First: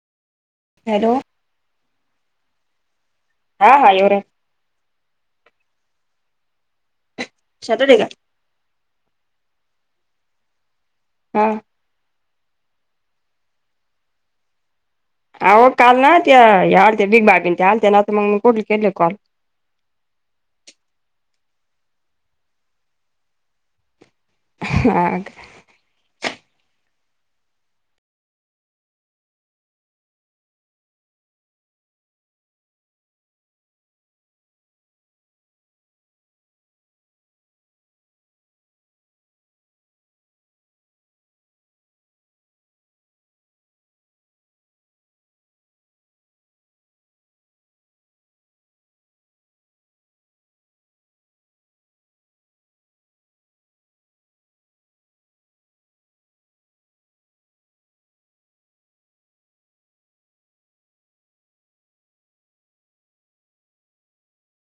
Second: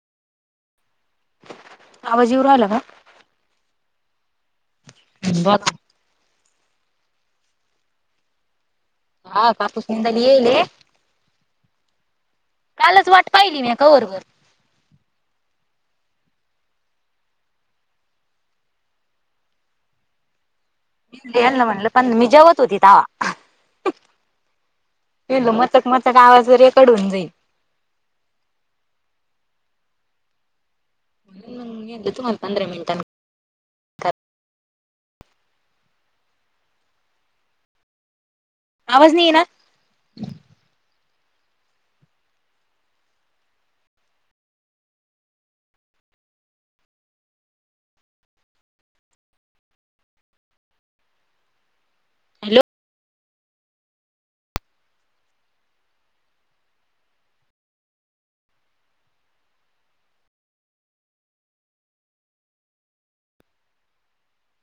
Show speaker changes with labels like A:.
A: Hello!
B: आवाज येऊ राहिला का.
A: हा हा येऊ रा
B: बत [unintelligible]
A: सॅटर्डे का?
B: हा कापूस निंद लेले.
A: आ!
B: कालच वाट पाहिली मी का वरवर
A: अहो काल ना त्या या आलता बीग बाबीन आलत्या ना मग मी कुठलेच नाही केले कॉल.
B: हेना म्हणलं पण मी जेवत होती तवा.
A: हाक..... [unintelligible]
B: मचक मचक आवाज वरे कडून जाईन. नेलीत म्हणतान पंधरा मिनिटांन. आवाज नही ईना.... हॅलो